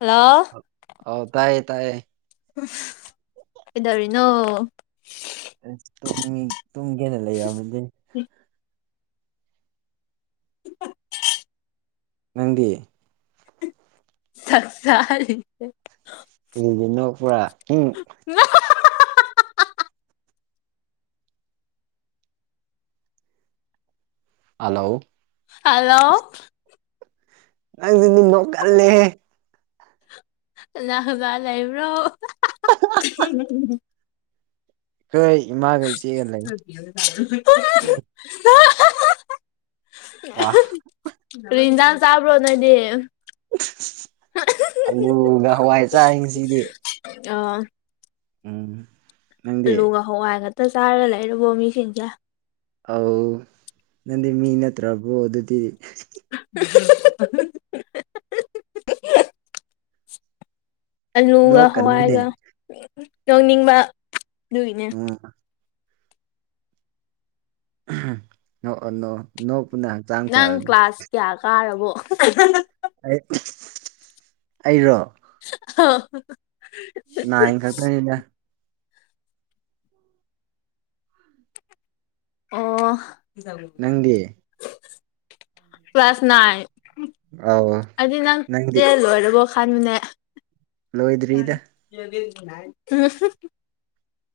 hello ꯑꯥꯎ ꯇꯥꯏꯌꯦ ꯇꯥꯏꯌꯦ ꯀꯩꯗꯧꯔꯤꯅꯣ ꯎꯝ ꯇꯨꯝꯃꯤ ꯇꯨꯝꯒꯦꯅ ꯂꯩꯔꯝꯃꯤꯅꯦ ꯅꯪꯗꯤ ꯁꯛ ꯆꯥꯔꯤ ꯌꯦ ꯀꯩꯒꯤ ꯅꯣꯛꯄꯔꯥ ꯎꯝ ꯍꯜꯂꯣ ꯍꯜꯂꯣ ꯅꯪꯗꯤ ꯅꯣꯛꯄ ꯀꯜꯂꯤ ꯍꯦ ꯀꯅꯥ ꯀꯅꯥ ꯂꯩꯕ꯭ꯔꯣ ꯑꯩꯈꯣꯏ ꯏꯃꯥꯒ ꯏꯆꯦꯒ ꯂꯩ [unintelligible] ꯋꯥ ꯀꯔꯤ ꯢꯟꯖꯥꯡ ꯆꯥꯕ꯭ꯔꯣ ꯅꯣꯢꯗꯤ ꯑꯂꯨꯒ ꯍꯋꯥꯏ ꯆꯥꯏ ꯉꯁꯤꯗꯤ ꯑꯥ ꯎꯝ ꯅꯪꯗꯤ ꯑꯂꯨꯒ ꯍꯋꯥꯏ ꯉꯛꯇ ꯆꯥꯔꯒ ꯂꯩꯔꯕꯣ ꯃꯤꯁꯤꯡꯁꯦ ꯑꯧ ꯅꯪꯗꯤ ꯃꯤ ꯅꯠꯇ꯭ꯔꯕꯔꯣ ꯑꯗꯨꯗꯤ [unintelligible] ꯑꯂꯨꯒ ꯅꯣꯛꯀꯅꯨꯅꯦ ꯍꯋꯥꯏꯒ ꯌꯧꯅꯤꯡꯕ ꯎꯝ ꯅꯣꯛꯑꯣ ꯅꯣꯛꯑꯣ ꯅꯣꯛ ꯅꯪ ꯀ꯭ꯂꯥꯁ ꯀꯌꯥ ꯀꯥꯔꯕꯣ ꯑꯩ ꯑꯩꯔꯣ [unintelligible] ꯅꯥꯏꯟ ꯈꯛꯇꯅꯦꯗ ꯑꯣ ꯅꯪꯗꯤ ꯀ꯭ꯂꯂꯥꯁ ꯅꯥꯏꯟ ꯑꯧ ꯑꯗꯨꯗꯤ ꯅꯪ ꯅꯪꯗꯤ ꯇꯦꯟ ꯂꯣꯏꯔꯕꯣ ꯈꯥꯟꯅꯦ ꯂꯣꯏꯗ꯭ꯔꯤꯗ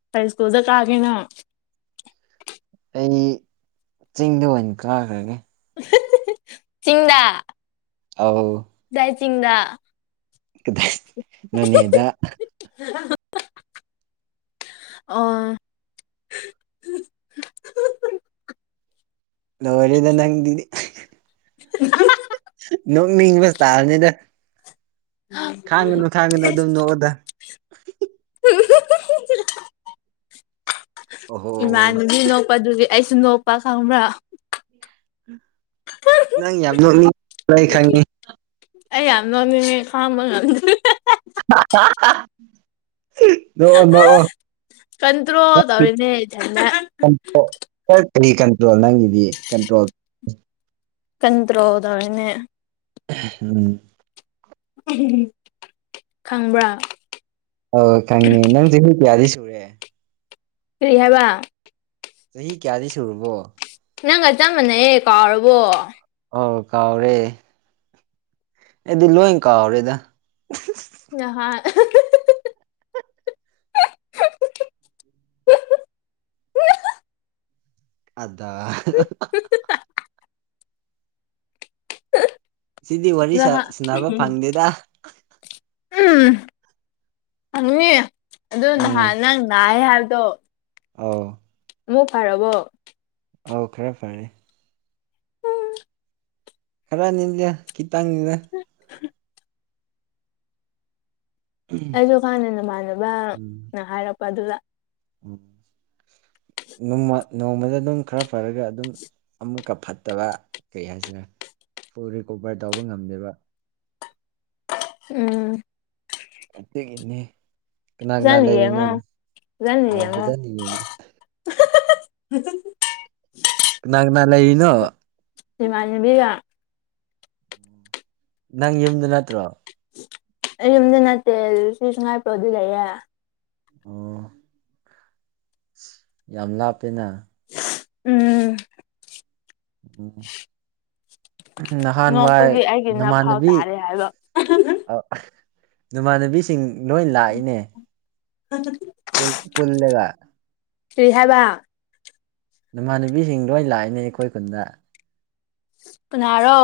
ꯀꯩ ꯢꯁꯀꯨꯜꯗ ꯀꯥꯒꯦꯅꯪ ꯑꯩꯗꯤ ꯆꯤꯡꯗ ꯑꯣꯏꯅ ꯀꯥꯈ꯭ꯔꯒꯦ ꯍꯤꯍꯤ ꯆꯤꯡꯗꯥ ꯑꯧ ꯀꯗꯥꯢ ꯆꯤꯡꯗ ꯀꯗꯥꯏ ꯅꯣꯅꯦꯗ ꯑꯣ [unintelligible] ꯂꯣꯏꯔꯦꯗ ꯅꯪꯗꯤꯗꯤ [unintelligible] ꯅꯣꯛ ꯃꯤꯡꯕ ꯇꯥꯔꯅꯤꯗ ꯈꯥꯡꯒꯅꯨ ꯈꯥꯡꯒꯅꯨ ꯑꯗꯨꯝ ꯅꯣꯛꯎꯗ ꯑꯣꯍꯣ ꯏꯃꯥꯟꯅꯕꯤ ꯅꯣꯛꯄꯗꯨꯒꯤ ꯑꯩꯁꯨ ꯅꯣꯛꯄ ꯈꯪꯕ꯭ꯔꯥ ꯅꯪ ꯌꯥꯝ ꯅꯣꯛꯅꯤꯡ ꯑꯩ ꯈꯪꯉꯤ ꯑꯩ ꯌꯥꯝ ꯅꯣꯛꯅꯤꯡꯉꯦ ꯈꯥꯡꯕ ꯉꯝꯗꯔꯦ [unintelligible] ꯅꯣꯛꯑꯣ ꯑꯥ ꯀꯟꯇ꯭ꯔꯣꯜ ꯇꯧꯔꯤꯅꯦ ꯏꯊꯟꯇ ꯅꯣꯛꯑꯣ ꯀꯔꯤ ꯀꯟꯇ꯭ꯔꯣꯜ ꯅꯪꯒꯤꯗꯤ ꯀꯟꯇ꯭ꯔꯣꯜ ꯀꯟꯇ꯭ꯔꯣꯜ ꯇꯧꯔꯤꯅꯦ ꯎꯝ ꯈꯪꯕ꯭ꯔꯥ ꯑꯣꯏ ꯈꯪꯉꯦ ꯅꯪ ꯆꯍꯤ ꯀꯌꯥꯗꯤ ꯁꯨꯔꯦ ꯀꯔꯤ ꯍꯥꯏꯕ ꯆꯍꯤ ꯀꯌꯥꯗꯤ ꯁꯨꯨꯔꯕꯣ ꯅꯪꯒ ꯆꯞ ꯃꯥꯅꯩꯌꯦ ꯀꯥꯎꯔꯕꯣ ꯑꯣꯥ ꯀꯥꯎꯔꯦ ꯑꯩꯗꯤ ꯂꯣꯏ ꯀꯥꯎꯔꯦꯗ ꯅꯍꯥꯟ ꯑꯗ ꯁꯤꯗꯤ ꯋꯥꯔꯤ ꯁꯥ ꯅꯍꯥꯟ ꯁꯥꯅꯕ ꯐꯪꯗꯦꯗ ꯎꯝ ꯐꯪꯅꯤꯗ ꯑꯗꯨ ꯅꯍꯥꯟ ꯅꯪ ꯅꯥꯏ ꯍꯥꯏꯕꯗꯣ ꯑꯥꯎ ꯂꯣꯛ ꯐꯔꯕꯣ ꯑꯧ ꯈꯔ ꯐꯔꯦ ꯎꯝ ꯈꯔꯅꯤꯗ ꯈꯤꯇꯡꯅꯤꯗ ꯎꯝ ꯑꯩꯁꯨ ꯈꯪꯗꯦ ꯅꯃꯥꯟꯅꯕꯅ ꯍꯥꯏꯔꯛꯄ ꯑꯗꯨꯗ ꯎꯝ ꯅꯣꯡꯃ ꯅꯣꯡꯃꯗ ꯑꯗꯨꯝ ꯈꯔ ꯐꯔꯒ ꯑꯗꯨꯝ ꯑꯃꯨꯛꯀ ꯐꯠꯇꯕ ꯀꯩ ꯍꯥꯏꯁꯤꯔ ꯐꯨꯜ ꯔꯤꯀꯣꯕꯔ ꯇꯧꯕ ꯉꯝꯗꯦꯕ ꯎꯝ ꯑꯇꯩꯒꯤꯅꯦ ꯀꯅꯥ ꯀꯅꯥ ꯐꯖꯅ ꯂꯩꯔꯤꯅꯣ ꯌꯦꯡꯉꯣ ꯐꯖꯅ ꯑꯥ ꯌꯦꯡꯉꯣ ꯐꯖꯅ ꯌꯦꯡꯉꯦ [unintelligible] ꯀꯅꯥ ꯀꯅꯥ ꯂꯩꯔꯤꯅꯣ ꯏꯃꯥꯟꯅꯕꯤꯒ ꯅꯪ ꯌꯨꯝꯗ ꯅꯠꯇ꯭ꯔꯣ ꯑꯩ ꯌꯨꯝꯗ ꯅꯠꯇꯦ ꯁꯤ ꯁꯉꯥꯏꯄ꯭ꯔꯧꯗ ꯂꯩꯌꯦ ꯑꯣ ꯌꯥꯝ ꯂꯥꯞꯄꯦꯅ ꯎꯝ ꯎꯝ ꯅꯍꯥꯟꯋꯥꯏ ꯅꯣꯛꯄꯒꯤ ꯑꯩꯒꯤ ꯅꯐꯥꯎ ꯅꯃꯥꯟꯅꯕꯤ ꯇꯥꯔꯦ ꯍꯥꯏꯕ ꯑꯥ ꯅꯃꯥꯟꯅꯕꯤꯁꯤꯡ ꯂꯣꯏ ꯂꯥꯛꯏꯅꯦ [unintelligible] ꯄꯨꯜ ꯄꯨꯜꯂꯒ ꯀꯩ ꯍꯥꯏꯕ ꯅꯃꯥꯟꯅꯕꯤꯁꯤꯡ ꯂꯣꯏ ꯂꯥꯛꯏꯅꯦ ꯑꯩꯈꯣꯏ ꯈꯨꯟꯗ ꯀꯅꯔꯣ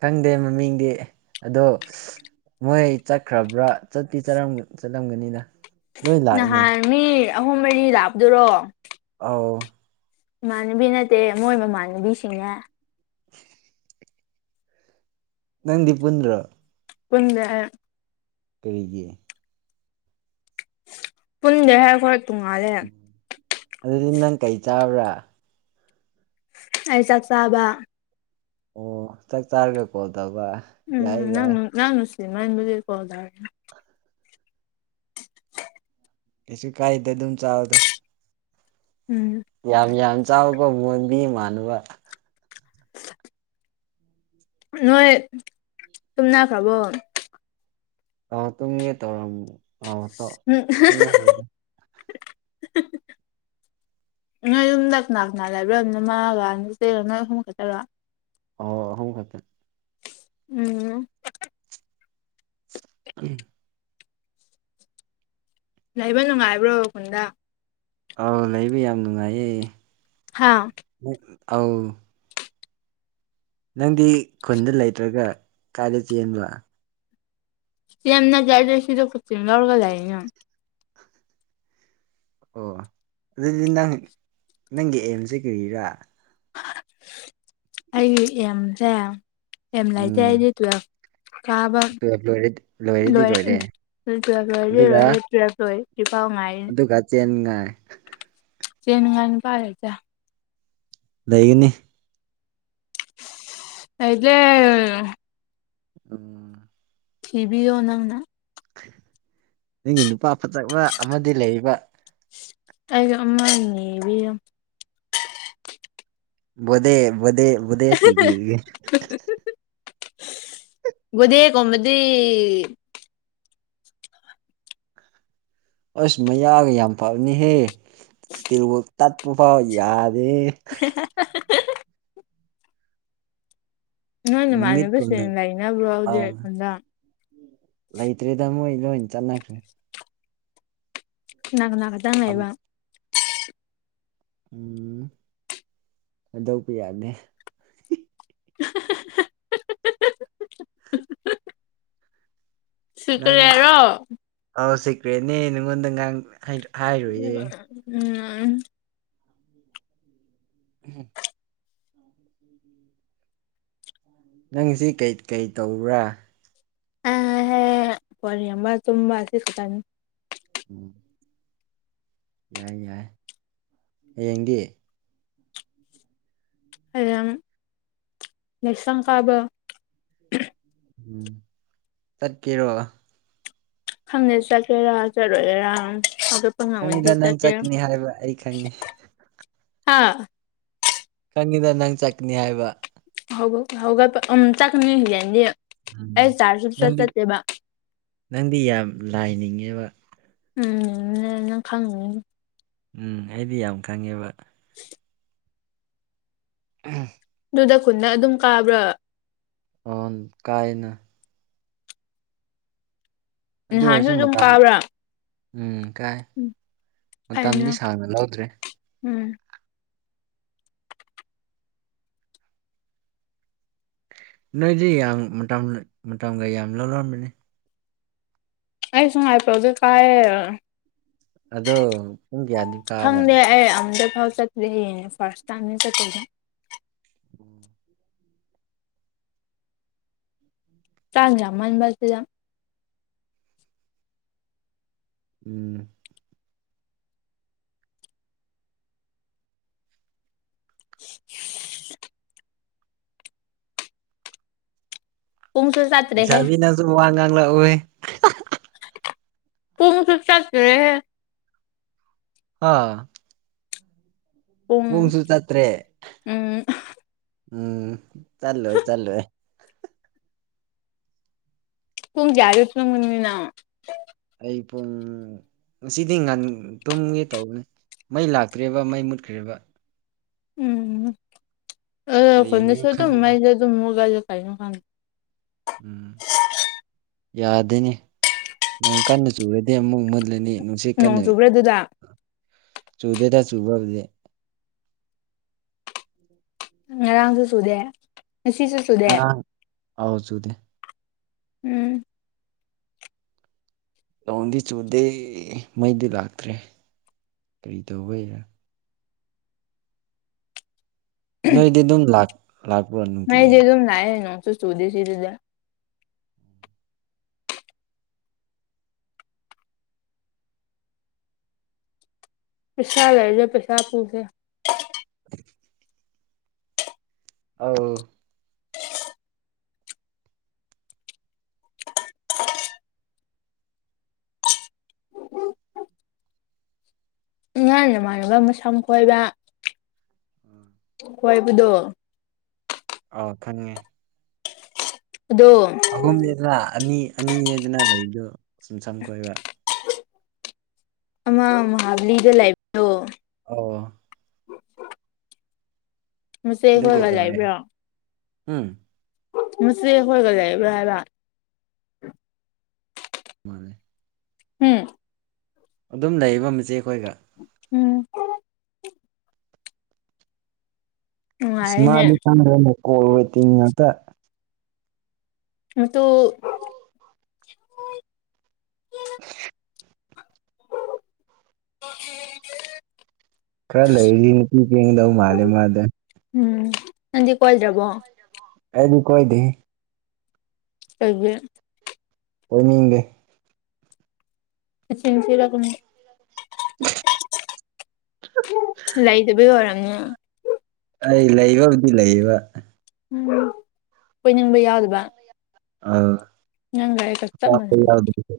ꯈꯪꯗꯦ ꯃꯃꯤꯡꯗꯤ ꯑꯗꯣ ꯃꯣꯏ ꯆꯠꯈ꯭ꯔꯕ꯭ꯔꯥ ꯆꯠꯇꯤ ꯆꯠꯂꯝꯒꯅꯤꯗ ꯅꯍꯥꯟ ꯃꯤ ꯑꯍꯨꯝ ꯃꯔꯤ ꯂꯛꯄꯗꯨꯔꯣ ꯑꯧ ꯏꯃꯥꯟꯅꯕꯤ ꯅꯠꯇꯦ ꯃꯣꯏ ꯃꯃꯥꯟꯅꯕꯤꯁꯤꯡꯅꯦ [unintelligible] ꯅꯡꯗꯤ ꯄꯨꯨꯟꯗ꯭ꯔꯣ ꯄꯨꯟꯗꯦ ꯑꯩ ꯀꯔꯤꯒꯤ ꯄꯨꯟꯗꯦ ꯍꯦ ꯈꯣꯏ ꯇꯣꯡꯉꯥꯜꯂꯦ ꯑꯗꯨꯗꯤ ꯅꯪ ꯀꯩ ꯆꯥꯕ꯭ꯔꯥ ꯑꯩ ꯆꯥꯛ ꯆꯥꯕ ꯑꯣ ꯆꯥꯛ ꯆꯥꯔꯒ ꯀꯣꯜ ꯇꯧꯕ ꯌꯥꯏ ꯌꯥꯏ ꯏꯃꯥꯟꯕꯗꯩ ꯀꯣꯟ ꯇꯧꯔꯛꯀꯦ ꯀꯩꯁꯨ ꯀꯥꯏꯗꯦ ꯑꯗꯨꯝ ꯆꯥꯥꯎꯗ ꯎꯝ ꯌꯥꯝ ꯌꯥꯝ ꯆꯥꯎꯀꯣ ꯃꯣꯟꯕꯤ ꯃꯥꯟꯅꯕ [inaudible] ꯅꯣꯏ ꯇꯨꯝꯅꯈ꯭ꯔꯕꯣ ꯑꯥꯎ ꯇꯨꯝꯒꯦ ꯇꯧꯔꯝ ꯑꯧ ꯇꯧ ꯎꯝ ꯇꯨꯝꯅꯈ꯭ꯔꯦꯗ [unintelligible] ꯅꯣꯏ ꯌꯨꯝꯗ ꯀꯅꯥ ꯀꯅꯥ ꯂꯩꯕ꯭ꯔ ꯅꯃꯥꯒ ꯅꯆꯦꯒ ꯅꯣꯏ ꯑꯍꯨꯝ ꯈꯛꯇꯔꯣ ꯑꯣ ꯑꯍꯨꯝ ꯈꯠꯇ [inaudible] ꯎꯝ [unintelligible] ꯂꯩꯕ ꯅꯨꯡꯉꯥꯏꯕ꯭ꯔꯣ ꯈꯨꯟꯗ ꯑꯥꯎ ꯂꯩꯕ ꯌꯥꯝ ꯅꯨꯡꯉꯥꯏꯌꯦ ꯍꯥꯥ ꯑꯧ ꯅꯪꯗꯤ ꯈꯨꯟꯗ ꯂꯩꯇ꯭ꯔꯒ ꯀꯥꯏꯗ ꯆꯦꯟꯕ [unintelligible] ꯑꯣ ꯑꯗꯨꯗꯤ ꯅꯪ ꯅꯪꯒꯤ ꯑꯦꯝꯁꯦ ꯀꯔꯤꯔꯥ ꯑꯩꯒꯤ ꯑꯦꯝꯁꯦ ꯑꯦꯝ ꯂꯩꯇꯦ ꯎꯝ ꯑꯩꯗꯤ ꯇꯨꯋꯦꯜꯐ ꯀꯥꯕ ꯇꯨꯌꯦꯜꯞ ꯂꯣꯏꯔꯦ ꯂꯣꯏꯔꯗꯤ ꯂꯣꯏ ꯑ ꯂꯣꯏꯔꯦ ꯇꯨꯋꯦꯜꯐ ꯂꯣꯏꯔꯦ ꯑꯗꯨꯒ ꯂꯣꯏꯔꯦ ꯄꯦꯔꯠ ꯂꯣꯏꯔꯦ ꯏꯄꯥꯎ ꯉꯥꯏꯔꯤꯅꯤ ꯑꯗꯨꯒ [unintelligible] ꯀꯦꯅꯤꯉꯥꯏ ꯅꯨꯄꯥ ꯂꯩꯇꯦ ꯂꯩꯩꯒꯅꯤ ꯂꯩꯇ꯭ꯔꯦ ꯎꯝ ꯊꯤꯕꯤꯌꯣ ꯅꯪꯅ ꯅꯪꯒꯤ ꯅꯨꯄꯥ ꯐꯖꯕ ꯑꯃꯗꯤ ꯂꯩꯑꯦꯕ ꯑꯩꯖꯨ ꯑꯃ ꯅꯤꯕꯤꯌꯣ ꯕꯣꯗꯦ ꯕꯣꯗꯦ ꯕꯣꯗꯦ ꯊꯤꯕꯤꯔꯌꯦ ꯕꯣꯗꯦ ꯒꯨꯝꯕꯗꯤ ꯑꯁ ꯃꯌꯥꯒ ꯌꯥꯝ ꯐꯕꯅꯤꯍꯦ ꯁ꯭ꯇꯤꯜꯋꯨꯠ ꯇꯛꯄꯐꯥꯎ ꯌꯥ [unintelligible] ꯅꯣꯏ ꯅꯨꯃꯤꯠ ꯀꯨꯝꯅ ꯅꯃꯥꯟꯅꯕꯁꯤꯡ ꯂꯩꯅꯕ꯭ꯔꯣ ꯍꯨꯖꯤꯛ ꯑꯥ ꯊꯟꯗ ꯂꯩꯇ꯭ꯔꯦꯗ ꯃꯣꯏ ꯂꯣꯏ ꯆꯠꯅꯈ꯭ꯔꯦ [unintelligible] ꯀꯅ ꯀꯅ ꯈꯛꯇꯪ ꯑꯝ ꯂꯩꯕ ꯎꯝ ꯍꯥꯏꯗꯣꯛꯄ ꯌꯥꯗꯦ [unintelligible] [unintelligible] ꯁꯨꯀ꯭ꯔꯦ ꯔꯣ ꯔꯦꯟꯅꯦ ꯅꯪꯉꯣꯟꯗ ꯉꯥꯡ ꯍꯥꯏ ꯍꯥꯏꯔꯣꯏꯌꯦ ꯎꯝ ꯎꯍꯨꯝ ꯅꯪꯁꯤ ꯀꯩ ꯀꯩ ꯇꯧꯕ꯭ꯔꯥ ꯑꯩ ꯐꯣꯟ ꯌꯦꯡꯕ ꯇꯨꯝꯕ ꯑꯁꯤ ꯈꯛꯇꯅꯤ ꯎꯝ ꯌꯥꯏ ꯌꯥꯏ ꯍꯌꯦꯡꯗꯤ [unintelligible] ꯎꯝ ꯆꯠꯀꯦꯔꯣ ꯈꯪꯗꯦ ꯆꯠꯀꯦꯔꯥ ꯆꯠꯂꯣꯏꯒꯦꯔꯥ ꯈꯪꯉꯤꯗ ꯅꯪ ꯆꯠꯀꯅꯤ ꯍꯥꯏꯕ ꯑꯩ [unintelligible] ꯈꯪꯉꯤ ꯍꯥ ꯈꯪꯉꯤꯗ ꯅꯪ ꯆꯠꯀꯅꯤ ꯍꯥꯏꯕ ꯍꯧꯒ- ꯍꯧꯒꯠꯄ ꯎꯝ ꯆꯠꯀꯅꯤ ꯍꯌꯦꯡꯗꯤ ꯎꯝ [unintelligible] ꯅꯪꯗꯤ ꯆꯠꯇꯦꯕ ꯂꯥꯏ ꯅꯤꯡꯉꯤꯕ ꯎꯝ ꯅꯪ ꯈꯪꯅꯤ ꯎꯝ ꯑꯩꯗꯤ ꯌꯥꯝ ꯈꯪꯉꯦꯕ [inaudible] [inaudible] ꯑꯗꯨꯗ ꯈꯨꯟꯅ ꯑꯗꯨꯝ ꯀꯥꯕ꯭ꯔꯥ ꯑꯝ ꯀꯥꯏꯅ ꯑꯗꯨ ꯅꯍꯥꯟꯁꯨ ꯑꯣꯏꯔꯁꯨ ꯑꯗꯨꯝ ꯃꯇꯝ ꯀꯥꯕ꯭ꯔꯥ ꯎꯝ ꯀꯥꯏ ꯎꯝ ꯃꯇꯝꯗꯤ ꯐꯥꯏꯅ ꯁꯥꯡꯅ ꯂꯧꯗ꯭ꯔꯦ ꯎꯝ ꯅꯣꯏꯗꯤ ꯌꯥꯝ ꯃꯇꯝ ꯃꯇꯝꯒ ꯌꯥꯝ ꯂꯧꯔꯝꯃꯅꯤ [unintelligible] ꯑꯗꯣ ꯄꯨꯡ ꯀꯌꯥꯗꯤ ꯀꯥꯕ꯭ꯔꯥ ꯈꯪꯗꯦ ꯑꯩ [unintelligible] ꯎꯝ [unintelligible] ꯎꯝ [unintelligible] ꯄꯨꯡꯁꯨ ꯆꯠꯇ꯭ꯔꯦꯍꯦ ꯂꯩꯁꯥꯕꯤ ꯅꯪꯁꯨ ꯋꯥ ꯉꯥꯡꯂꯛꯎꯍꯦ ꯄꯨꯡ ꯁꯨ ꯆꯠꯇ꯭ꯔꯦ ꯍꯦ ꯍꯥ ꯄꯨꯡ ꯄꯨꯡꯁꯨ ꯆꯠꯇ꯭ꯔꯦ ꯎꯝ ꯎꯝ ꯆꯠꯂꯣꯏ ꯆꯠꯂꯣꯏ [unintelligible] ꯑꯩ ꯄꯨꯡ ꯉꯁꯤꯗꯤ ꯉꯟ ꯇꯨꯝꯒꯦ ꯇꯧꯕꯅꯦ ꯃꯩ ꯂꯥꯛꯇ꯭꯭ꯔꯦꯕ ꯃꯩ ꯃꯨꯠꯈ꯭ꯔꯦꯕ ꯀꯔꯤꯒꯤꯅꯣ [unintelligible] ꯈꯪꯗ꯭ꯔꯦ [unintelligible] [inaudible] ꯌꯥꯗꯦꯅꯦ ꯅꯣꯡ ꯀꯟꯅ ꯆꯨꯔꯗꯤ ꯑꯃꯨꯛ ꯃꯨꯠꯂꯅꯤ ꯅꯣꯡ ꯆꯨꯕ꯭ꯔꯥ ꯑꯗꯨꯗ [unintelligible] ꯉꯔꯥꯡꯁꯨ ꯆꯨꯗꯦ ꯉꯁꯤꯁꯨ ꯆꯨꯗꯦ ꯉꯔꯥꯡ ꯑꯧ ꯆꯨꯨꯗꯦ ꯎꯝ ꯅꯣꯡꯗꯤ ꯆꯨꯗꯦ ꯃꯩꯗꯤ ꯂꯥꯛꯇ꯭ꯔꯦ ꯀꯔꯤ ꯇꯧꯕꯩꯔ ꯅꯣꯏꯗꯤ ꯑꯗꯨꯝ ꯂꯥꯛ ꯂꯥꯛꯄ꯭ꯔꯣ ꯅꯨꯡꯇꯤꯒꯤ ꯃꯩꯗꯤ ꯗꯨꯝ ꯂꯥꯛꯑꯦ ꯅꯣꯡꯁꯨ ꯆꯨꯗꯦ ꯁꯤꯗꯗꯤ ꯄꯩꯁꯥ ꯂꯩꯔꯗꯤ ꯄꯩꯁꯥ ꯄꯨꯒꯦ [inaudible] ꯑꯎ ꯉꯥꯟꯅꯃꯥꯟꯅꯕ ꯃꯁꯝ ꯐꯣꯏꯕ ꯈꯣꯏꯕꯗꯨ ꯑꯥꯎ ꯈꯪꯉꯦ ꯑꯗꯣ ꯑꯍꯨꯝꯅꯦꯗꯅ ꯑꯅꯤ ꯑꯅꯤꯅꯦꯗꯅ ꯗꯩꯗꯨ ꯁꯨꯝ ꯁꯝ ꯀꯣꯏꯕ ꯑꯃ ꯃꯍꯥꯕꯂꯤꯗ ꯂꯩꯕꯗꯨ ꯑꯣ ꯑꯗꯨ ꯃꯆꯦꯈꯣꯏꯒ ꯀꯩꯗꯧꯔꯦ ꯂꯩꯕ꯭ꯔꯣ ꯎꯝ ꯃꯆꯦꯍꯣꯏꯒ ꯂꯩꯕ꯭ꯔ ꯍꯥꯏꯕ ꯃꯥꯅꯦ ꯎꯝ ꯑꯗꯨꯝ ꯂꯩꯕ ꯃꯆꯦ ꯈꯣꯏꯒ ꯎꯝ ꯁ ꯅꯨꯡꯉꯥꯏꯔꯦꯅꯦ ꯃꯥꯗꯤ ꯈꯪꯗꯦꯅꯦ ꯀꯣ ꯋꯦꯇꯤꯡ ꯉꯥꯛꯇ ꯅꯇꯨ [inaudible] [inaudible] ꯈꯔ ꯂꯩꯔꯤ ꯅꯨꯄꯤ ꯆꯦꯟꯒꯤꯗꯧ ꯃꯥꯜꯂꯦ ꯃꯥꯗꯦ ꯎꯝ ꯅꯪꯗꯤ ꯀꯣꯏꯗ꯭ꯔꯕꯣ ꯑꯩꯗꯤ ꯀꯣꯏꯗꯦꯍꯦ ꯀꯩꯒꯤ ꯀꯣꯏꯅꯤꯡꯗꯦ ꯅꯆꯤꯟ ꯊꯤꯔꯛꯀꯅꯨ [inaudible] ꯂꯩꯇꯕꯩ ꯑꯣꯏꯔꯝꯅꯤ ꯑꯩ ꯂꯩꯕꯕꯨꯗꯤ ꯂꯩꯌꯦꯕ ꯎꯝ ꯀꯣꯏꯅꯤꯡꯕ ꯌꯥꯎꯗꯕ ꯑ ꯅꯪꯒ ꯑꯩꯒ ꯆꯞ ꯇꯥꯛꯄ ꯌꯥꯎꯗ꯭ꯔꯤꯗ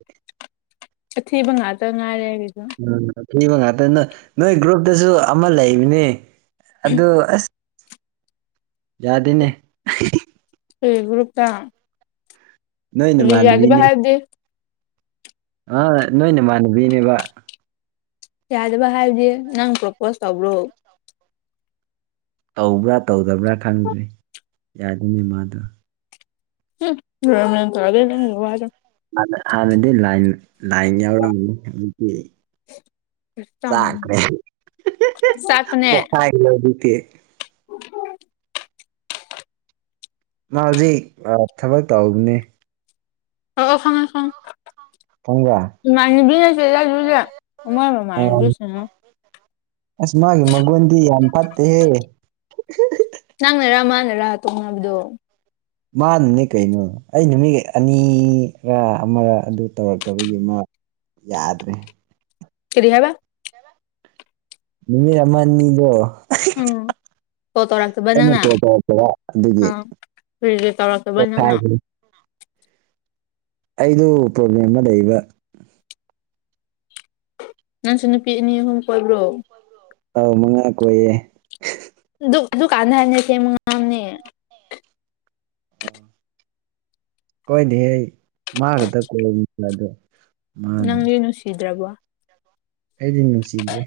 ꯊꯤꯕ ꯉꯥꯛꯇ ꯉꯥꯏꯔꯦ ꯑꯩꯒꯤꯖꯨ ꯊꯤꯕ ꯉꯥꯛꯇꯅ ꯅꯣꯏ ꯒ꯭ꯔꯨꯞꯇꯁꯨ ꯑꯃ ꯂꯩꯕꯅꯤ ꯑꯗꯨ ꯑꯁ ꯌꯥꯗꯦꯅꯦ ꯍꯤ ꯍꯤ ꯑꯩ ꯒ꯭ꯔꯨꯨꯞꯇ ꯅꯣꯏ ꯀ꯭ꯔꯤ ꯌꯥꯗꯤꯕ ꯍꯥꯏꯔꯗꯤ ꯑ ꯅꯣꯏ ꯅꯃꯥꯟꯅꯕꯤꯅꯦꯕꯥ ꯌꯥꯗꯕ ꯍꯥꯏꯕꯗꯤ ꯅꯪ ꯄ꯭ꯔꯣꯄꯣꯁ ꯇꯧꯕ꯭ꯔꯣ ꯇꯧꯕ꯭ꯔꯥ ꯇꯧꯗꯕ꯭ꯔꯥ ꯈꯪꯗ꯭ꯔꯤ ꯌꯥꯗꯨꯏꯅꯤ ꯃꯥꯗꯣ ꯍꯝ ꯅꯣꯔꯃꯦꯟ ꯇꯧꯗꯦ ꯅꯪꯒꯤ ꯋꯥꯗꯣ ꯍꯥꯟꯅ ꯍꯥꯟꯅꯗꯤ ꯂꯥꯏꯅ ꯂꯥꯏꯟ ꯌꯥꯎꯔꯝꯅꯤ ꯗꯤ ꯆꯥꯛꯈ꯭ꯔꯦ ꯍꯤ ꯍꯤ ꯍꯤ ꯆꯥꯛꯄꯅꯦ ꯄꯣꯈꯥꯏꯗꯧꯔꯤ ꯀꯦ [inaudible] ꯃꯥꯗꯤ ꯑꯥ ꯊꯕꯛ ꯇꯧꯕꯅꯦ ꯑꯣ ꯑꯣ ꯈꯪꯑꯦ ꯈꯪꯑꯦ ꯈꯪꯕ꯭ꯔꯥ ꯏꯃꯥꯟꯕꯤ ꯅꯠꯇꯦꯗꯥ ꯗꯨꯗꯤ ꯑꯣ ꯃꯣꯏ ꯑ ꯃꯃꯥꯥꯟꯅꯕꯤꯁꯤꯅ ꯑꯁ ꯃꯥꯒꯤ ꯃꯒꯨꯟꯗꯤ ꯌꯥꯝ ꯐꯠꯇꯦꯍꯦ ꯃꯅ ꯔ ꯇꯣꯛꯅꯕꯗꯨ ꯃꯥꯅꯅꯦ ꯀꯩꯅꯣ ꯑꯩꯅ ꯃꯤ ꯑꯅꯤꯔ ꯑꯃꯔ ꯑꯗꯨ ꯇꯧꯔꯛꯇꯕꯒꯤ ꯃꯥ ꯌꯥꯗ꯭ꯔꯦ ꯀꯔꯤ ꯍꯥꯏꯕ ꯅꯨꯃꯤꯠ ꯑꯃ ꯑꯅꯤꯗꯣ ꯎꯝ ꯀꯣꯜ ꯑꯩꯅ ꯇꯧꯔꯥꯛꯇꯕꯅꯪꯅ ꯀꯣꯜ ꯇꯧꯔꯛꯄ ꯑꯗꯨꯒꯤ ꯑꯥ ꯀꯔꯤꯒꯤ ꯇꯧꯔꯛꯇꯕ ꯅꯪꯅ ꯄꯣꯊꯥꯏꯕꯅꯤ ꯑꯩꯗꯨ ꯄ꯭ꯔꯣꯕ꯭ꯂꯦꯝ ꯑꯃ ꯂꯩꯕ ꯅꯪꯁꯨ ꯅꯨꯄꯤ ꯑꯅꯤ ꯑꯍꯨꯝ ꯀꯣꯏꯕ꯭ꯔꯣ ꯑꯥꯎ ꯃꯉꯥ ꯀꯣꯏꯌꯦ ꯗꯨ ꯗꯨ ꯀꯥꯟꯗ ꯍꯥꯏꯕꯅꯦ ꯑꯁꯦꯡꯕ ꯉꯥꯡꯎꯅꯦ ꯀꯣꯏꯗꯦꯍꯦ ꯑꯩ ꯃꯥ ꯈꯛꯇ ꯀꯣꯏꯕꯅꯤ ꯑꯗꯣ ꯃꯥꯅ ꯅꯪꯗꯤ ꯅꯨꯡꯁꯤꯗ꯭ꯔꯥꯕꯣ ꯑꯩꯗꯤ ꯅꯨꯡꯁꯤꯗ꯭ꯔꯦ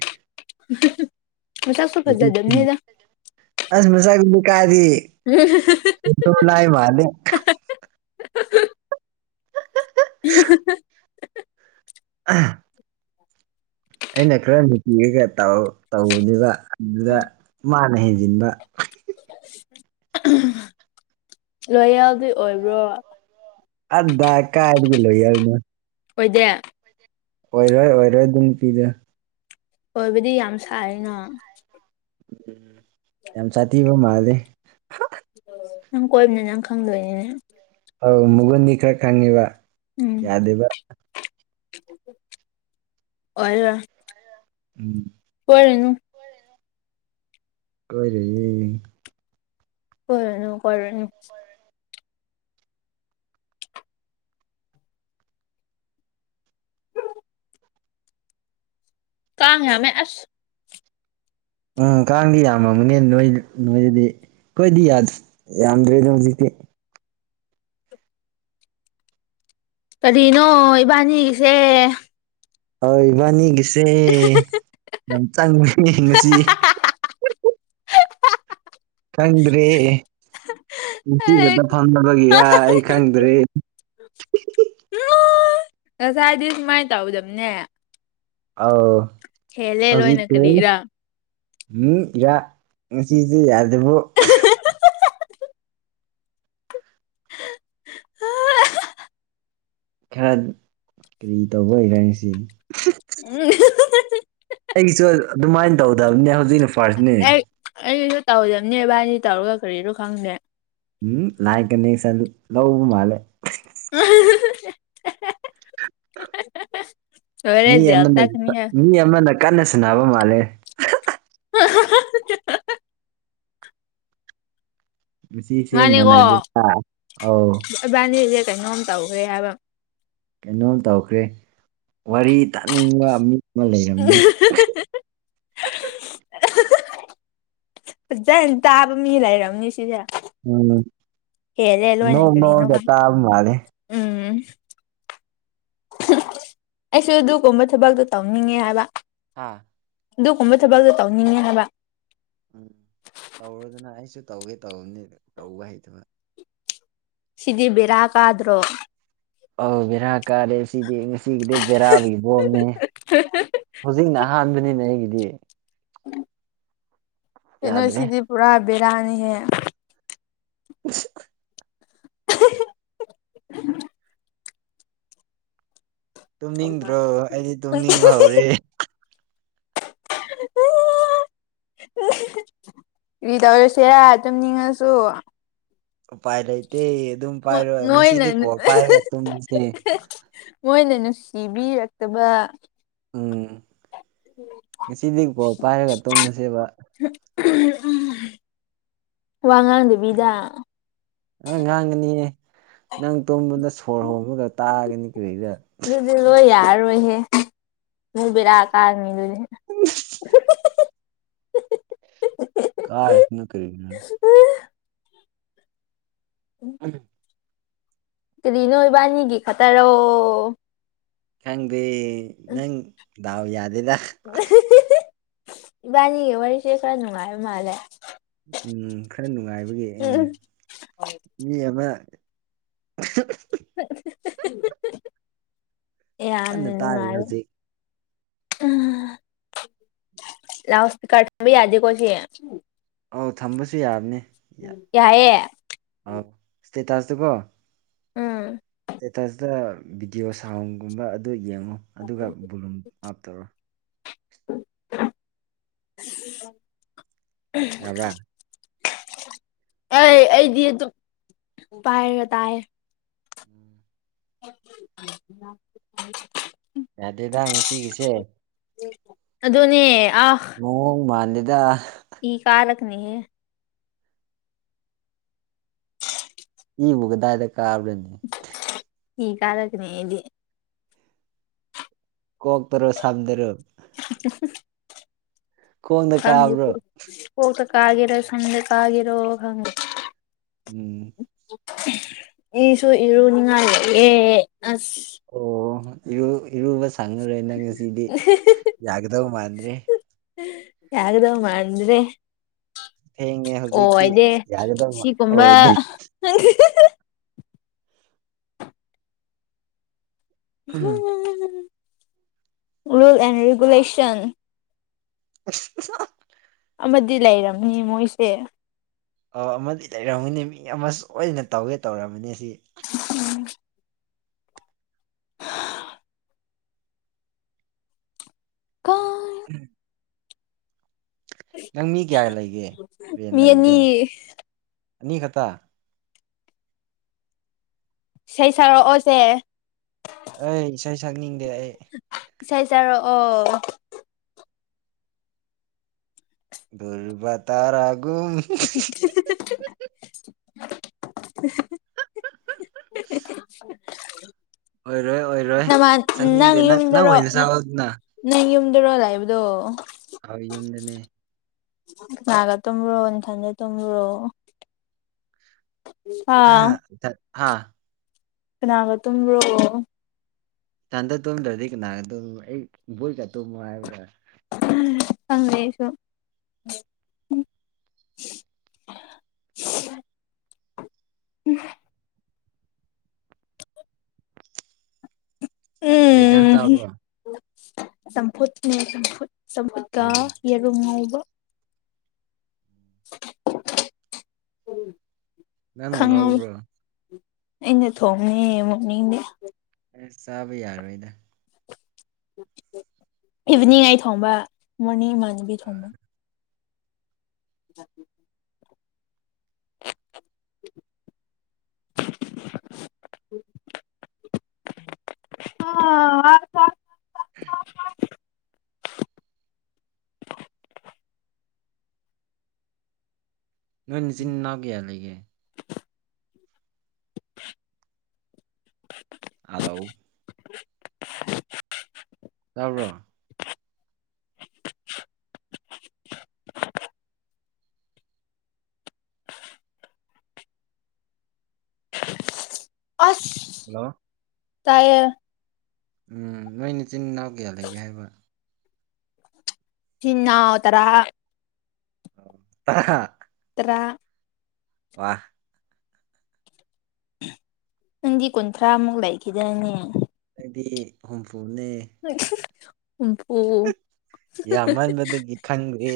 ꯃꯁꯛꯁꯨ ꯍꯧꯖꯤꯛꯇꯤ ꯐꯖꯗꯝꯅꯤꯗ ꯀꯔꯤ [unintelligible] ꯃꯥꯂꯦ ꯑꯍꯥ ꯍꯥ ꯑꯥ ꯑꯩꯅ ꯈꯔ ꯅꯨꯡꯁꯤꯌꯦꯒꯦ ꯇꯧ ꯇꯧꯕꯅꯦꯕ ꯑꯗꯨꯗ ꯃꯥꯅ ꯍꯦꯟꯖꯤꯟꯕ ꯂꯣꯏꯌꯦꯜꯗꯤ ꯑꯣꯏꯕ꯭ꯔꯣ ꯀꯗ ꯀꯥꯏꯕꯒꯤ ꯂꯣꯏꯌꯦꯜꯅꯦ ꯑꯣꯏꯗꯦ ꯑꯣꯏꯔꯣꯏ ꯑꯣꯏꯔꯣꯏ ꯑꯗꯨꯝ ꯅꯨꯄꯤꯗꯣ ꯑꯣꯏꯕꯗꯤ ꯌꯥꯝ ꯁꯥꯏꯑꯦꯅ ꯎꯝ ꯌꯥꯝ ꯆꯥꯊꯤꯕ ꯃꯥꯜꯂꯦ ꯅꯪ ꯀꯣꯏꯕꯅꯤꯅ ꯅꯪ ꯈꯪꯗꯣꯏꯅꯤꯅꯦ ꯑꯧ ꯃꯒꯨꯟꯗꯤ ꯈꯔ ꯈꯪꯉꯦꯕ ꯌꯥꯗꯦꯕ ꯑꯣꯏꯂꯣꯏ ꯎꯝ [unintelligible] ꯀꯣꯏꯔꯦꯌꯦ ꯀꯣꯏꯔꯨꯅꯨ ꯀꯣꯏꯔꯨꯅꯨ ꯀꯥꯡ ꯌꯥꯝꯃꯦ ꯑꯁ ꯎꯝ ꯀꯥꯡꯗꯤ ꯌꯥꯝꯃꯝꯒꯅꯦ ꯅꯣꯏ ꯅꯣꯏꯗꯗꯤ ꯑꯩꯈꯣꯏꯗꯤ ꯌꯥꯗꯦ ꯌꯥꯝꯗ꯭ꯔꯦꯗ ꯍꯧꯖꯤꯛꯇꯤ ꯀꯔꯤꯅꯣ ꯏꯕꯥꯅꯤꯒꯤꯁꯦ ꯍꯣꯏ ꯏꯕꯥꯅꯤꯒꯤꯁꯦ ꯌꯥꯝ ꯆꯪꯉꯪ ꯉꯁꯤ ꯈꯪꯗ꯭ꯔꯦ ꯉꯁꯤ ꯈꯛꯇ ꯐꯝꯅꯕꯒꯤꯔ ꯑꯩ ꯈꯪꯗ꯭ꯔꯦ ꯉꯁꯥꯏꯗꯤ ꯁꯨꯃꯥꯏꯅ ꯇꯧꯗꯝꯕꯅꯦ ꯑꯥꯎ ꯍꯧꯖꯤꯛꯀꯤ ꯀꯔꯤꯔꯥ ꯍꯝ ꯌꯥ ꯉꯁꯤꯁꯦ ꯌꯥꯗꯦꯕꯣ ꯍ ꯈꯔ ꯀꯔꯤ ꯇꯧꯕ ꯏꯕꯅꯤꯁꯤ ꯎꯝ ꯑꯩꯒꯤꯁꯨ ꯑꯗꯨꯃꯥꯏꯅ ꯇꯧꯗꯕꯅꯦ ꯍꯧꯖꯤꯛꯅ ꯐꯥꯔꯁꯅꯦ ꯑꯩ ꯑꯩꯁꯨ ꯇꯧꯗꯕꯅꯦ ꯏꯕꯥꯅꯤ ꯇꯧꯔꯒ ꯀꯔꯤꯅꯣ ꯈꯪꯗꯦ ꯎꯝ ꯂꯥꯏꯒꯅꯤꯁꯟ ꯂꯧꯕ ꯃꯥꯜꯂꯦ ꯆꯦ ꯑꯦꯍꯦꯍꯦ ꯑꯍꯦꯍꯦ ꯃꯤ ꯑꯃꯅ ꯃꯤ ꯑꯃꯅ ꯀꯟꯅ ꯁꯅꯕ ꯃꯥꯜꯂꯦ ꯑ ꯍ ꯍ ꯍ ꯉꯁꯤꯁꯦ ꯃꯥꯅꯦꯀꯣ ꯃꯥꯟꯅꯗꯦꯗ ꯑꯧ ꯏꯕꯥꯅꯤꯁꯦ ꯀꯩꯅꯣꯝ ꯇꯧꯈ꯭ꯔꯦ ꯍꯥꯏꯕ ꯀꯩꯅꯣꯝ ꯇꯧꯈ꯭ꯔꯦ ꯋꯥꯔꯤ ꯇꯥꯅꯤꯡꯕ ꯃꯤ ꯑꯃ ꯂꯩꯔꯝꯅꯤ ꯐꯖꯟ ꯇꯥꯕ ꯃꯤ ꯂꯩꯔꯝꯅꯤ ꯁꯤꯖ ꯎꯝ ꯍꯦꯜꯂꯦ ꯂꯣꯢꯅ ꯅꯣꯛ ꯀꯔꯤꯅꯣ ꯅꯣꯛꯑꯒ ꯈꯪ ꯇꯥꯕ ꯃꯥꯜꯂꯦ ꯎꯝ ꯍ ꯍ ꯑꯩꯁꯨ ꯑꯗꯨꯒꯨꯝꯕ ꯊꯕꯛꯇꯣ ꯇꯧꯅꯤꯡꯉꯦ ꯍꯥꯏꯕ ꯍꯥꯥ ꯑꯗꯨꯒꯨꯝꯕ ꯊꯕꯛꯇꯣ ꯇꯧꯅꯤꯡꯉꯦ ꯍꯥꯏꯕ ꯎꯝ ꯇꯧꯔꯣꯗꯅ ꯑꯩꯁꯨ ꯇꯧꯒꯦ ꯇꯧꯕꯅꯤ ꯇꯧꯕ ꯍꯩꯇꯕ ꯁꯤꯗꯤ ꯕꯦꯔꯥꯀꯗ꯭ꯔꯣ ꯑꯧ ꯕꯦꯔꯥ ꯀꯥꯔꯦ ꯁꯤꯗꯤ ꯉꯁꯤꯒꯤꯗꯤ ꯕꯦꯔꯥꯒꯤ ꯕꯣꯝꯅꯦꯍꯦ ꯍꯧꯖꯤꯛꯅ ꯑꯍꯥꯟꯕꯅꯤꯅꯦ ꯑꯩꯒꯤꯗꯤ [inaudible] ꯀꯩꯅꯣ ꯌꯥꯗ꯭ꯔꯦ ꯁꯤꯗꯤ ꯄꯨꯔꯥ ꯕꯦꯔꯥꯅꯤꯍꯦ [inaudible] [unintelligible] ꯇꯨꯝꯅꯤꯡꯗ꯭ꯔꯣ ꯑꯩꯗꯤ ꯇꯨꯝꯅꯤꯡꯕ ꯍꯧꯔꯦ [unintelligible] ꯑ ꯍ ꯍ ꯀꯔꯤ ꯇꯧꯁꯦꯔꯥ ꯇꯨꯝꯅꯤꯡꯉꯁꯨ ꯎꯄꯥꯏ ꯂꯩꯇꯦ ꯑꯗꯨꯝ ꯄꯥꯏꯔꯣ ꯃꯣꯏꯅ ꯉꯁꯤꯗꯤ ꯀꯣꯜ ꯄꯥꯏꯔꯒ ꯇꯨꯝꯃꯁꯦ ꯃꯣꯏꯅ ꯅꯨꯡꯁꯤꯕꯤꯔꯛꯇꯕ ꯎꯝ ꯉꯁꯤꯗꯤ ꯀꯣꯜ ꯄꯥꯏꯔꯒ ꯇꯨꯝꯃꯁꯦꯕ ꯎꯝ ꯎꯝ ꯋꯥ ꯉꯥꯡꯗꯕꯤꯗ ꯑꯦ ꯉꯥꯡꯒꯅꯤꯌꯦ ꯅꯪ ꯇꯨꯝꯕꯗ ꯁꯣꯔ ꯍꯣꯟꯕꯗ ꯇꯥꯒꯅꯤ ꯀꯔꯤꯔ ꯇꯤꯍ ꯌꯥꯔꯣꯏꯍꯦ ꯅꯣꯏ ꯕꯦꯔꯥ ꯀꯥꯔꯅꯤꯗꯨꯅꯦ [unintelligible] ꯑ ꯍ ꯍ ꯍ ꯀꯥꯔꯁꯅꯨ ꯀꯔꯤꯔꯥ ꯑꯝ ꯀꯔꯤꯅꯣ ꯏꯕꯥꯟꯅꯤꯒꯤ ꯈꯇꯔꯣ ꯈꯪꯗꯦ ꯅꯪ ꯗꯥꯎ ꯌꯥꯗ ꯑ ꯍ ꯍ ꯍ ꯏꯕꯥꯅꯤꯒꯤ ꯋꯥꯔꯤꯁꯦ ꯈꯔ ꯅꯨꯡꯉꯥꯏꯕ ꯃꯥꯜꯂꯦ ꯎꯝ ꯈꯔ ꯅꯨꯡꯉꯥꯏꯕꯒꯤ ꯎꯝ ꯃꯤ ꯑꯃ ꯑꯍ ꯍ ꯍ ꯍ ꯍ ꯍ ꯀꯟꯅ ꯌꯥꯝꯅ ꯇꯥꯔꯤ ꯅꯨꯡꯉꯥꯏꯔꯣꯏ ꯍꯧꯖꯤꯛ ꯑꯥ ꯂꯥꯎꯠꯁ꯭ꯄꯤꯀꯔ ꯊꯝꯕ ꯌꯥꯗꯦꯀꯣ ꯑꯁꯤ ꯑꯧ ꯊꯝꯕꯁꯨ ꯌꯥꯕꯅꯤ ꯌꯥꯌꯦ ꯁ꯭ꯇꯦꯇꯁꯇꯣꯀꯣ ꯎꯝ ꯁ꯭ꯇꯦꯇꯁꯇ ꯚꯤꯗꯤꯑꯣ ꯁꯥꯎꯟꯒꯨꯝꯕ ꯑꯗꯨ ꯌꯦꯡꯉꯣ ꯑꯗꯨꯒ ꯕꯣꯂꯨꯝ ꯑꯥꯞ ꯇꯧꯔꯣ [inaudible] ꯌꯥꯕ꯭ꯔ ꯑꯩ ꯑꯩꯗꯤ ꯑꯗꯨꯝ ꯄꯥꯏꯔꯒ ꯇꯥꯏꯌꯦ [inaudible] ꯌꯥꯗꯦꯗꯥ ꯉꯁꯤꯒꯤꯁꯦ ꯑꯗꯨꯅꯦ ꯃꯑꯣꯡ ꯃꯥꯜꯂꯦꯗ ꯢ ꯀꯥꯔꯛꯀꯅꯤ ꯍꯦ ꯏꯕꯨ ꯀꯗꯥꯥꯏꯗ ꯀꯥꯕ꯭ꯔꯅꯦ ꯏ ꯀꯥꯔꯛꯀꯅꯤ ꯑꯩꯗꯤ ꯀꯣꯛꯇꯔꯣ ꯁꯝꯗꯔꯣ ꯎꯝꯍꯨꯝ ꯈꯣꯡꯗ ꯈꯪꯗꯦ ꯀꯥꯕ꯭ꯔꯣ ꯀꯣꯛꯇ ꯀꯥꯒꯦꯔꯣ ꯁꯝꯗ ꯀꯦꯒꯦꯔꯣ ꯈꯪ ꯎꯝ ꯏꯁꯨ ꯏꯔꯨꯅꯤꯡꯉꯥꯏ ꯂꯩꯑꯦ ꯑꯣ ꯏꯔꯨ ꯏꯔꯨꯕꯁꯨ ꯁꯪꯉꯔꯣꯏ ꯅꯪ ꯉꯁꯤꯗꯤ ꯌꯥꯒꯗꯧ ꯃꯥꯟꯗ꯭ꯔꯦ ꯌꯥꯒꯗꯧ ꯃꯥꯟꯗ꯭ꯔꯦ ꯊꯦꯡꯉꯦ ꯑꯣ ꯍꯧꯖꯤꯛꯇꯤ ꯑꯩꯗꯤ ꯌꯥꯒꯗꯧꯕ ꯁꯤꯒꯨꯝꯕ ꯑꯣꯏꯗ꯭ꯔꯦ ꯔꯨꯜ ꯑꯦꯟ ꯔꯤꯒꯨꯂꯦꯁꯟ [unintelligible] ꯑꯃꯗꯤ ꯂꯩꯔꯝꯅꯤ ꯃꯣꯏꯁꯦ ꯑꯣ ꯑꯃꯗꯤ ꯂꯩꯔꯝꯃꯅꯤ ꯃꯤ ꯑꯃꯁꯨ ꯁꯣꯏꯗꯅ ꯇꯧꯒꯦ ꯇꯧꯔꯝꯅꯤ ꯁꯤ ꯎꯝ ꯀꯥ ꯎꯝ ꯅꯪ ꯃꯤ ꯀꯌꯥ ꯂꯩꯒꯦ ꯔꯦꯟ ꯃꯤ ꯑꯅꯤ ꯂꯩꯕꯗꯣ ꯑꯅꯤ ꯈꯛꯇ ꯏꯁꯩ ꯁꯛꯂꯛꯑꯣꯁꯦ ꯑꯩ ꯏꯁꯩ ꯁꯛꯅꯤꯡꯗꯦ ꯑꯩ ꯥꯏꯁꯩ ꯁꯛꯔꯛꯑꯣ ꯗꯨꯔꯕ ꯇꯥꯔꯒꯨꯝ [unintelligible] [unintelligible] ꯑꯣꯏꯔꯣꯏ ꯑꯣꯏꯔꯣꯏ ꯅꯃꯥꯟ ꯅꯪ ꯆꯪꯅꯤꯡꯗꯦ ꯌꯨꯝꯗꯔꯣ ꯑꯣꯏꯅ ꯅꯪ ꯆꯥꯎ ꯑꯗꯨꯅ ꯅꯪ ꯌꯨꯝꯗꯔꯣ ꯂꯩꯕꯗꯣ ꯑꯩ ꯌꯨꯝꯗꯅꯦ ꯀꯅꯥꯒ ꯇꯨꯝꯕ꯭ꯔꯣ ꯅꯊꯟꯇ ꯇꯨꯝꯕ꯭ꯔꯣ ꯑꯥ ꯍꯥꯥ ꯏꯊꯟ ꯍꯥ ꯀꯅꯥꯒ ꯇꯨꯝꯕ꯭ꯔꯣ ꯏꯊꯟꯗ ꯇꯨꯝꯗ꯭ꯔꯗꯤ ꯀꯅꯥꯒ ꯇꯨꯝꯃꯣ ꯑꯩ ꯕꯨꯠꯀ ꯇꯨꯝꯃꯣ ꯍꯥꯏꯕ꯭ꯔ ꯈꯪꯗ꯭ꯔꯦ ꯑꯩꯁꯨ [unintelligible] ꯎꯍꯨꯝ ꯀꯩꯖꯥꯟ ꯎꯝ ꯆꯥꯕ꯭ꯔꯣ ꯆꯝꯐꯨꯠꯅꯦ ꯆꯝꯐꯨꯠ ꯆꯝꯐꯨꯠꯀ ꯎꯝ ꯌꯦꯔꯨꯝ ꯉꯧꯕ ꯀꯔꯤ ꯅꯪꯅ ꯉꯧꯕ꯭ꯔꯣ ꯑꯩꯅ ꯊꯣꯡꯉꯦ ꯅꯣꯛꯅꯤꯡꯉꯦ ꯑꯁ ꯆꯥꯕ ꯌꯥꯔꯣꯏꯗ ꯏꯚꯤꯅꯤꯡ ꯑꯩ ꯊꯣꯡꯕ ꯃꯣꯔꯅꯤꯡ ꯏꯃꯥꯟꯅꯕꯤ ꯊꯣꯡꯕ [unintelligible] [inaudible] ꯑꯥ [unintelligible] ꯅꯣꯏ ꯅꯆꯤꯟ ꯅꯅꯥꯎ ꯀꯌꯥ ꯂꯩꯒꯦ ꯍꯜꯂꯣ [inaudible] ꯇꯥꯕ꯭ꯔꯣ ꯑꯁ ꯍꯜꯂꯣ ꯇꯥꯏꯌꯦ ꯎꯝ ꯅꯣꯏ ꯅꯆꯤꯟ ꯅꯥꯎ ꯀꯌꯥ ꯂꯩꯒꯦ ꯍꯥꯏꯕ ꯏꯆꯤꯟ ꯅꯥꯎ ꯇꯔꯥ ꯑꯣ ꯍꯥ ꯇꯔꯥ ꯋꯥ ꯅꯪꯗꯤ ꯀꯨꯟꯊ꯭ꯔꯥꯃꯨꯛ ꯂꯩꯈꯤꯗꯥꯏꯅꯦ ꯑꯩꯗꯤ ꯍꯨꯝꯐꯨꯅꯦ ꯍꯨꯝꯐꯨ ꯌꯥꯝꯃꯟꯕꯗꯒꯤ ꯈꯪꯗ꯭ꯔꯦ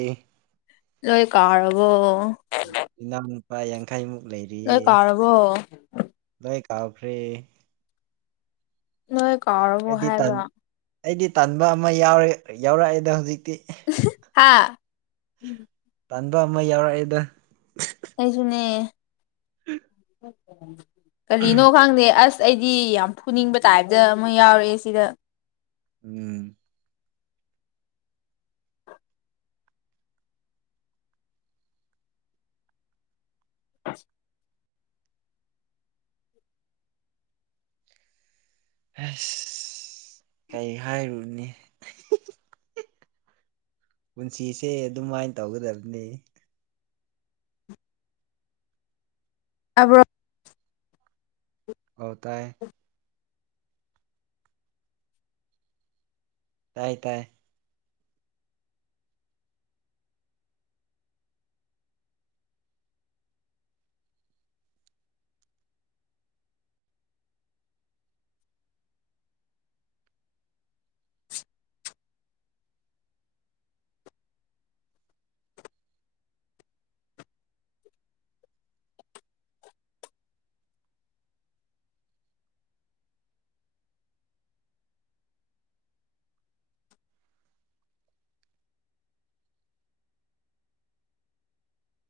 ꯂꯣꯏ ꯀꯥꯎꯔꯕꯣ ꯏꯅꯥꯎ ꯅꯨꯄꯥ ꯌꯥꯡꯈꯩ ꯃꯨꯛ ꯂꯣꯢ ꯀꯥꯎꯔꯕꯣ ꯂꯣꯏ ꯀꯥꯎꯈ꯭ꯔꯦ ꯅꯣꯏ ꯀꯥꯎꯔꯕꯣ ꯑꯩꯗꯤ ꯇꯟ ꯍꯥꯏꯕ ꯑꯩꯗꯤ ꯇꯟꯕꯥ ꯑꯃ ꯌꯥꯎꯔꯦ ꯌꯥꯎꯔꯛꯑꯦꯗ ꯍꯧꯖꯤꯛ ꯏꯍꯤ ꯍꯥ ꯇꯟꯕꯥ ꯑꯃ ꯌꯥꯎꯔꯛꯑꯦꯗ ꯑꯩꯁꯨꯅꯦ [inaudible] ꯀꯔꯤꯅꯣ ꯈꯪꯗꯦ ꯑꯁ ꯑꯩꯗꯤ ꯌꯥꯝ ꯐꯨꯅꯤꯡꯕ ꯇꯥꯏꯞꯇ ꯑꯃ ꯌꯥꯎꯔꯛꯑꯦ ꯁꯤꯗ ꯎꯝ ꯑꯁ ꯀꯩ ꯍꯥꯏꯔꯨꯅꯦ ꯄꯨꯟꯁꯤꯁꯦ ꯑꯗꯨꯝꯃꯥꯏꯅ ꯇꯧꯒꯗꯕꯅꯦ ꯇꯕꯔꯣ ꯑꯣ ꯇꯥꯏꯌꯦ ꯇꯥꯏ ꯇꯥꯏ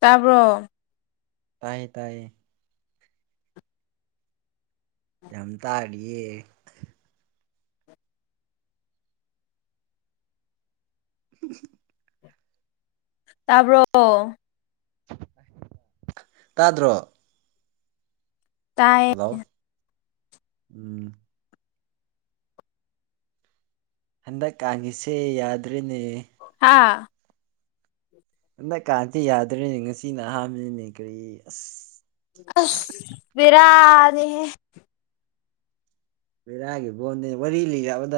ꯇꯥꯕ꯭ꯔꯣ ꯇꯌꯦ ꯇꯌꯦ ꯌꯥꯝ ꯇꯥꯔꯤꯌꯦ [unintelligible] ꯇꯥꯕꯔꯣ ꯇꯥꯗ꯭ꯔꯣ ꯍꯜꯂꯣ ꯇꯥꯏꯌꯦ ꯎꯝ ꯍꯟꯗꯛ ꯀꯥꯡꯒꯤꯁꯦ ꯌꯥꯗꯔ꯭ꯦꯅꯦ ꯍꯥ ꯍꯗꯛꯀꯥꯟꯗꯤ ꯌꯥꯗ꯭ꯔꯦꯅꯦ ꯉꯁꯤꯅ ꯑꯍꯥꯟꯕꯅꯤꯅꯦ ꯀꯔꯤ ꯑꯁ ꯑꯁ ꯕꯦꯔꯥꯅꯤꯍꯦ ꯕꯦꯔꯥꯒꯤ ꯕꯣꯝꯅꯦ ꯋꯥꯔꯤ ꯂꯩ ꯍꯥꯏ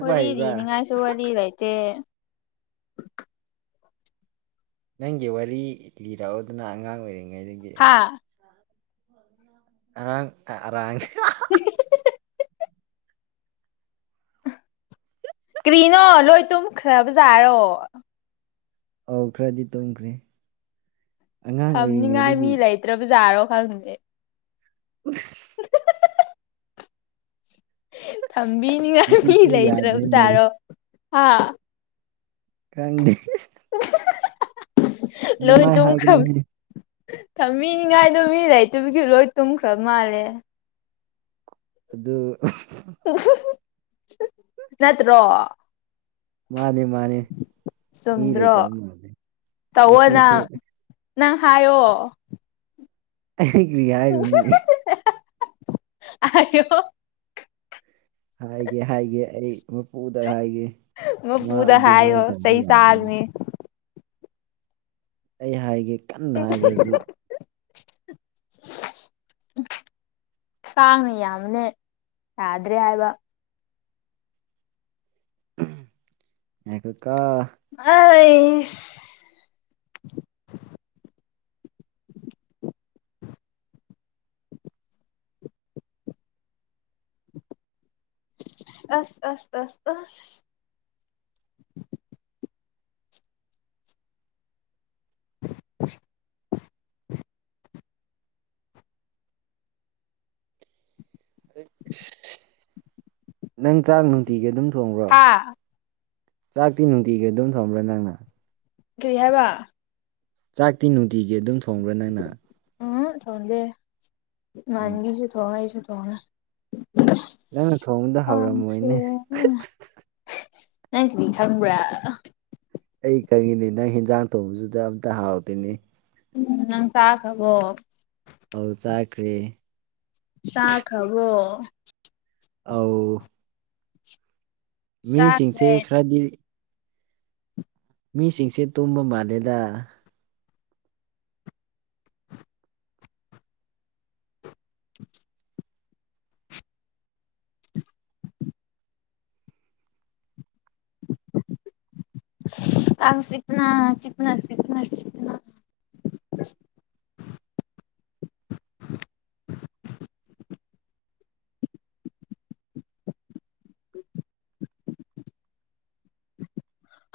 ꯋꯥꯔꯤ ꯂꯤꯅꯤꯉꯥꯏꯁꯨ ꯋꯥꯔꯤ ꯂꯩꯇꯦ ꯅꯪꯒꯤ ꯋꯥꯔꯤ ꯂꯤꯔꯛꯑꯣꯗꯅ ꯑꯉꯥꯡ ꯑꯣꯏꯔꯤꯉꯩꯗꯒꯤ ꯍꯥ ꯑꯉꯥꯡ ꯑꯔꯥ [unintelligible] ꯀꯔꯤꯅꯣ ꯂꯣꯏ ꯇꯨꯝꯈ꯭ꯔꯕꯖꯠꯂꯣ ꯑꯧ ꯈꯔꯗꯤ ꯇꯨꯝꯈ꯭ꯔꯦ ꯑꯉꯥꯡ ꯊꯝꯅꯤꯉꯥꯏ ꯑꯣꯏꯔꯤꯉꯩꯗꯒꯤ ꯃꯤ ꯂꯩꯇ꯭ꯔꯕꯖꯥꯔꯣ ꯈꯪꯗꯦ [unintelligible] ꯊꯝꯕꯤꯅꯤꯉꯥꯏ ꯃꯤ ꯉꯁꯤꯁꯦ ꯂꯩꯇ꯭ꯔꯕ ꯌꯥꯗ꯭ꯔꯦꯅꯦ ꯖꯥꯔꯣ ꯍꯥ ꯈꯪꯗꯦ ꯑꯗꯨꯃꯥꯏ ꯍꯥꯏꯒꯅꯣ ꯍꯦ ꯊꯝꯃꯤꯅꯤꯡꯉꯥꯏꯗꯣ ꯃꯤ ꯂꯩꯇꯕꯒꯤ ꯂꯣꯏ ꯇꯨꯝꯈ꯭ꯔ ꯃꯥꯜꯂꯦ ꯑꯗꯨ ꯅꯠꯇ꯭ꯔꯣ ꯃꯥꯅꯦ ꯃꯥꯅꯦ ꯃꯤ ꯆꯨꯝꯗ꯭ꯔꯣ ꯂꯩꯇꯕ ꯃꯥꯜꯂ ꯉꯆꯤꯁꯦ ꯑꯁ ꯍꯥꯏꯑꯣ ꯑꯩꯒꯤ ꯍꯥꯏꯔꯨꯅꯤ ꯑꯌꯣ ꯍꯥꯏꯒꯦ ꯍꯥꯏꯒꯦ ꯑꯩ ꯃꯄꯨꯗ ꯍꯥꯏꯒꯦ ꯃꯥ ꯃꯄꯨꯗ ꯍꯥꯏꯌꯣ ꯑꯗꯨꯃꯥꯏꯅ ꯇꯧꯕ ꯆꯩ ꯌꯥꯕ꯭ꯔꯥ ꯆꯥꯒꯅꯤ ꯑꯩ ꯍꯥꯏꯒꯦ ꯀꯟꯅ ꯍꯥꯏꯒꯦ ꯍꯧꯖꯤꯛ [inaudible] ꯀꯥꯡꯅ ꯌꯥꯝꯕꯅꯦ ꯌꯥꯗ꯭ꯔꯦ ꯍꯥꯏꯕ ꯎꯝ ꯉꯥꯏꯈꯣ ꯑꯩꯁ ꯑꯁ ꯑꯁ ꯑꯁ ꯑꯁ [inaudible] [inaudible] ꯅꯪ ꯆꯥꯛ ꯅꯨꯡꯇꯤꯒꯤ ꯑꯗꯨꯝ ꯊꯣꯡꯕ꯭ꯔꯣ ꯍꯥ ꯆꯥꯛꯇꯤ ꯅꯨꯡꯇꯤꯒꯤ ꯑꯗꯨꯝ ꯊꯣꯡꯕ꯭ꯔꯥ ꯅꯪꯅ ꯀꯔꯤ ꯍꯥꯏꯕ ꯆꯥꯛꯇꯤ ꯅꯨꯡꯇꯤꯒꯤ ꯑꯗꯨꯝ ꯊꯣꯡꯕ꯭ꯔꯥ ꯅꯪꯅ ꯎꯝ ꯊꯣꯡꯗꯦꯗ ꯎꯝ ꯃꯥꯟꯕꯤꯁꯨ ꯊꯣꯡꯉꯦ ꯑꯩꯁꯨ ꯊꯣꯡꯉꯦ ꯅꯪꯅ ꯊꯣꯡꯕꯗ ꯍꯥꯎꯔꯝꯃꯣꯏꯅꯦ ꯀꯥꯡꯁꯦꯑ ꯅꯪ ꯀꯔꯤ ꯈꯪꯕ꯭ꯔꯥ ꯑꯩ ꯈꯪꯉꯤꯅꯦ ꯅꯪ ꯍꯦꯟꯖꯥꯡ ꯊꯣꯡꯕꯗꯨꯗ ꯑꯝꯇ ꯍꯥꯥꯎꯇꯦꯅꯦ ꯎꯝ ꯅꯪ ꯆꯥꯈ꯭ꯔꯕꯣ ꯑꯧ ꯆꯥꯈ꯭ꯔꯦ ꯆꯥ ꯈ꯭ꯔꯕꯣ ꯑꯧ ꯃꯤꯁꯤꯡꯁꯦ ꯆꯥꯈ꯭ꯔꯦ ꯈꯔꯗꯤ ꯃꯤꯁꯤꯡꯁꯦ ꯇꯨꯝꯕ ꯃꯥꯜꯂꯦꯗ [inaudible] [inaudible] ꯀꯥꯡ ꯆꯤꯛꯄꯅ ꯆꯤꯛꯄꯅ ꯆꯤꯛꯄꯅ ꯆꯤꯛꯄꯅ [inaudible] [inaudible]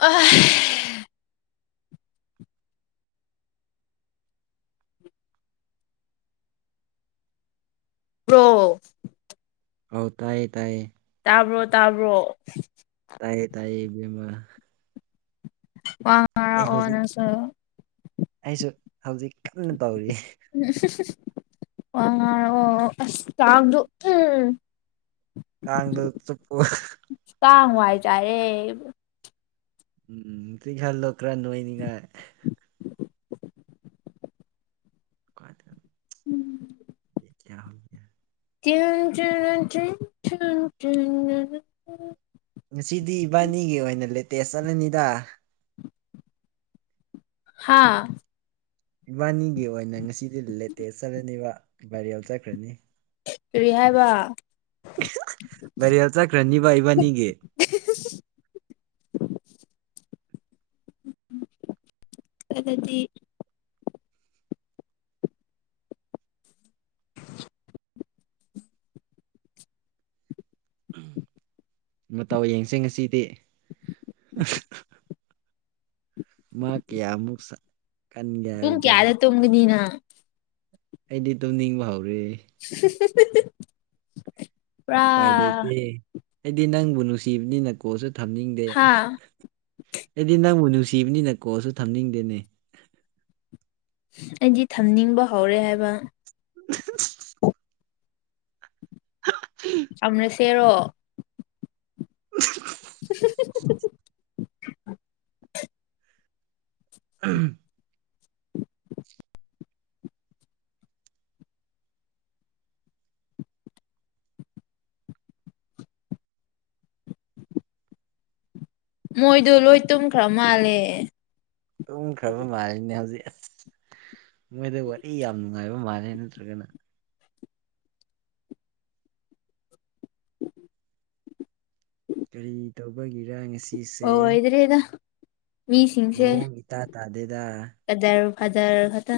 ꯑꯍꯦ ꯄ꯭ꯔꯣ ꯑꯥꯎ ꯇꯥꯏꯌꯦ ꯇꯥꯏꯌꯦ ꯇꯥꯕ꯭ꯔꯣ ꯇꯥꯕ꯭ꯔꯣ ꯇꯥꯏꯌꯦ ꯇꯥꯏꯌꯦ ꯏꯕꯦꯝꯃ ꯋꯥ ꯑꯩ ꯉꯡꯔꯛꯑꯣ ꯍꯧꯖꯤꯛ ꯅꯪꯁꯨ ꯑꯩꯁꯨ ꯍꯧꯖꯤꯛ ꯀꯟꯅ ꯇꯧꯔꯤꯌꯦ ꯎꯝꯍꯨꯝ ꯍꯨꯝ [unintelligible] ꯀꯥꯡꯗꯨ ꯆꯨꯞꯄꯨ ꯀꯥꯡ ꯋꯏꯆꯥꯏꯔꯦ ꯎꯝ ꯆꯤꯛꯍꯜꯂꯣ ꯈꯔ ꯅꯣꯏꯅꯤꯉꯥꯏ [inaudible] ꯀꯥꯏꯗ ꯀꯌꯥꯝ ꯌ [unintelligible] ꯉꯁꯤꯗꯤ ꯏꯕꯥꯅꯤꯒꯤ ꯑꯣꯏꯅ ꯂꯦꯇꯦꯁ ꯆꯠꯂꯅꯤꯗ ꯍꯥꯥ ꯏꯕꯥꯅꯤꯒꯤ ꯑꯣꯏꯅ ꯉꯁꯤꯗꯤ ꯂꯦꯇꯦꯁ ꯆꯠꯂꯅꯤꯕ ꯚꯥꯏꯔꯦꯜ ꯆꯠꯈ꯭ꯔꯅꯤ ꯀꯔꯤ ꯍꯥꯏꯕ ꯚꯥꯏꯔꯦꯜ ꯆꯠꯈ꯭ꯔꯅꯤꯕ ꯏꯕꯥꯅꯤꯒꯤ ꯑꯗꯨꯗꯤ [inaudible] ꯃꯇꯧ ꯌꯦꯡꯁꯦ ꯉꯁꯤꯗꯤ ꯃꯥ ꯀꯌꯥꯃꯨꯛ ꯀꯟꯒꯦ ꯄꯨꯡ ꯍꯥꯏꯕꯗꯣ ꯀꯌꯥꯗ ꯇꯣꯝꯒꯅꯤ ꯅꯪ ꯑꯩꯗꯤ ꯇꯨꯝꯅꯤꯡꯕ ꯍꯧꯔꯦ [unintelligible] ꯎꯄꯥꯏ ꯂꯩꯇꯦ ꯑꯩꯗꯤ ꯅꯪꯕꯨ ꯅꯨꯡꯁꯤꯕꯅꯤꯅ ꯀꯣꯜꯁꯨ ꯊꯝꯅꯤꯡꯗꯦ ꯍꯥ ꯑꯩꯗꯤ ꯅꯪꯕꯨ ꯅꯨꯡꯁꯤ ꯁꯤꯕꯅꯤꯅ ꯀꯣꯜꯁꯨ ꯊꯝꯅꯤꯡꯗꯦꯅꯦ ꯑꯩꯗꯤ ꯊꯝꯅꯤꯡꯕ ꯍꯧꯔꯦ ꯍꯥꯏꯕ [unintelligible] ꯊꯝꯔꯁꯦꯔꯣ [unintelligible] [unintelligible] ꯑꯝ ꯃꯣꯏꯗꯨ ꯂꯣꯏ ꯇꯨꯝꯈ꯭ꯔꯥ ꯃꯥꯜꯂꯦ ꯇꯨꯝꯈꯔꯕ ꯃꯥꯂꯤꯅꯦ ꯍꯧꯖꯤꯛ ꯃꯣꯏꯗ ꯋꯥꯔꯤ ꯌꯥꯝ ꯅꯨꯡꯉꯥꯏꯕ ꯃꯥꯜꯂꯦ ꯅꯠꯇ꯭ꯔꯒꯅ [inaudible] ꯀꯔꯤ ꯇꯧꯕꯒꯤꯔ ꯉꯁꯤ ꯑꯣꯏꯗ꯭ꯔꯦꯗ ꯃꯤꯁꯤꯡꯁꯦ ꯃꯑꯣꯡ ꯏꯇꯥ ꯇꯥꯗꯦꯗ ꯐꯖꯔ ꯈꯠꯇ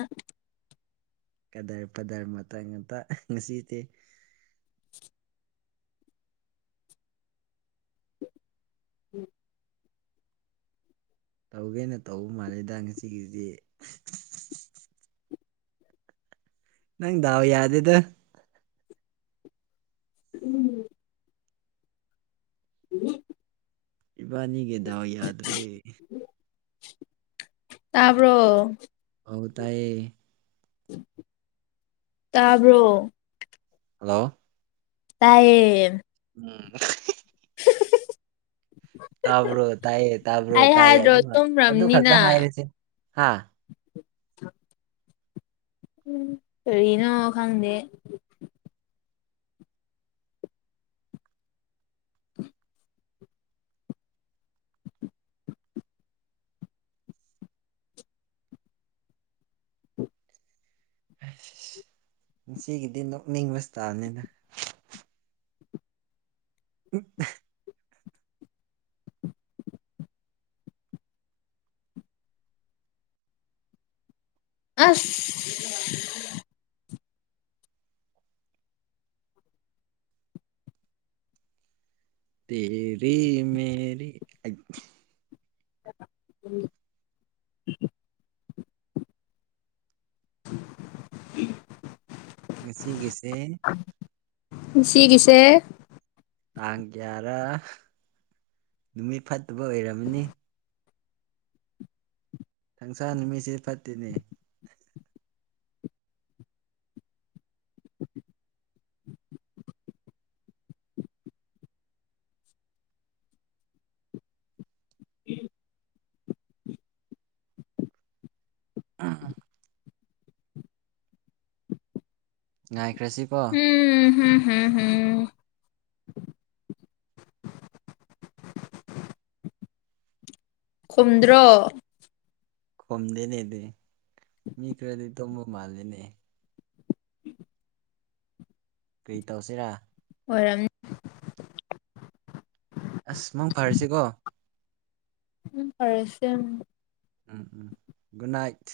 ꯀꯗꯔ ꯐꯗꯔ ꯃꯇꯥꯡ ꯉꯥꯛꯇ ꯉꯁꯤꯗꯤ ꯎꯝ ꯇꯧꯒꯦꯅ ꯇꯧꯕ ꯃꯥꯜꯂꯦꯗ ꯉꯁꯤꯒꯤꯁꯤꯗꯤ ꯅꯪ ꯗꯥꯎ ꯌꯥꯗꯦꯗ ꯎꯝ [unintelligible] ꯏꯕꯥꯅꯤꯒꯤ ꯗꯥꯎ ꯌꯥꯗ꯭ꯔꯦ ꯇꯕ꯭ꯔꯣ ꯑꯧ ꯇꯥꯏꯌꯦ ꯇꯥꯕ꯭ꯔꯣ ꯍꯜꯂꯣ ꯇꯥꯏꯌꯦ ꯎꯝ [unintelligible] ꯇꯥꯕ꯭ꯔꯣ ꯇꯥꯏꯌꯦ ꯇꯥꯕ꯭ꯔꯣ ꯑꯩ ꯇꯥꯏꯌꯦ ꯍꯥꯏꯗ꯭ꯔꯣ ꯑꯗꯨ ꯑꯗꯨ ꯈꯛꯇ ꯇꯨꯝꯔꯝꯅꯤꯅ ꯍꯥꯏꯔꯁꯦ ꯍꯥ [inaudible] ꯎꯝ ꯀꯔꯤꯅꯣ ꯈꯪꯗꯦ ꯑꯁ ꯁꯤꯒꯤꯗꯤ ꯅꯣꯛꯅꯤꯡꯕꯁꯇꯥꯝꯅꯤꯅ [unintelligible] ꯑꯁ ꯇꯦꯔꯤ ꯃꯦꯔꯤ ꯎꯝ ꯎꯝ ꯉꯁꯤꯒꯤꯁꯦ ꯉꯁꯤꯒꯤꯁꯦ ꯇꯥꯡ ꯀꯌꯥꯔ ꯅꯨꯃꯤꯠ ꯐꯠꯇꯕ ꯑꯣꯏꯔꯝꯃꯅꯤ ꯁꯟꯁꯥ ꯅꯨꯃꯤꯠꯁꯤ ꯐꯠꯇꯦꯅꯦ ꯑꯥ ꯉꯥꯏꯈ꯭ꯔꯁꯤ ꯀꯣ ꯍꯝ ꯎꯝ ꯍꯝ ꯈꯨꯝꯗ꯭ꯔꯣ ꯈꯨꯝꯗꯦꯅꯦꯗꯤ ꯃꯤ ꯈꯔꯗꯤ ꯇꯨꯝꯕ ꯃꯥꯜꯂꯦꯅꯦ ꯀꯩ ꯇꯧꯁꯤꯔ ꯑꯣꯏꯔꯝꯅꯤ ꯑꯁ ꯃꯪ ꯐꯔꯁꯤꯀꯣ ꯎꯝ ꯐꯔꯁꯦ ꯎꯝ ꯎꯝ ꯒꯨꯗ ꯅꯥꯏꯠ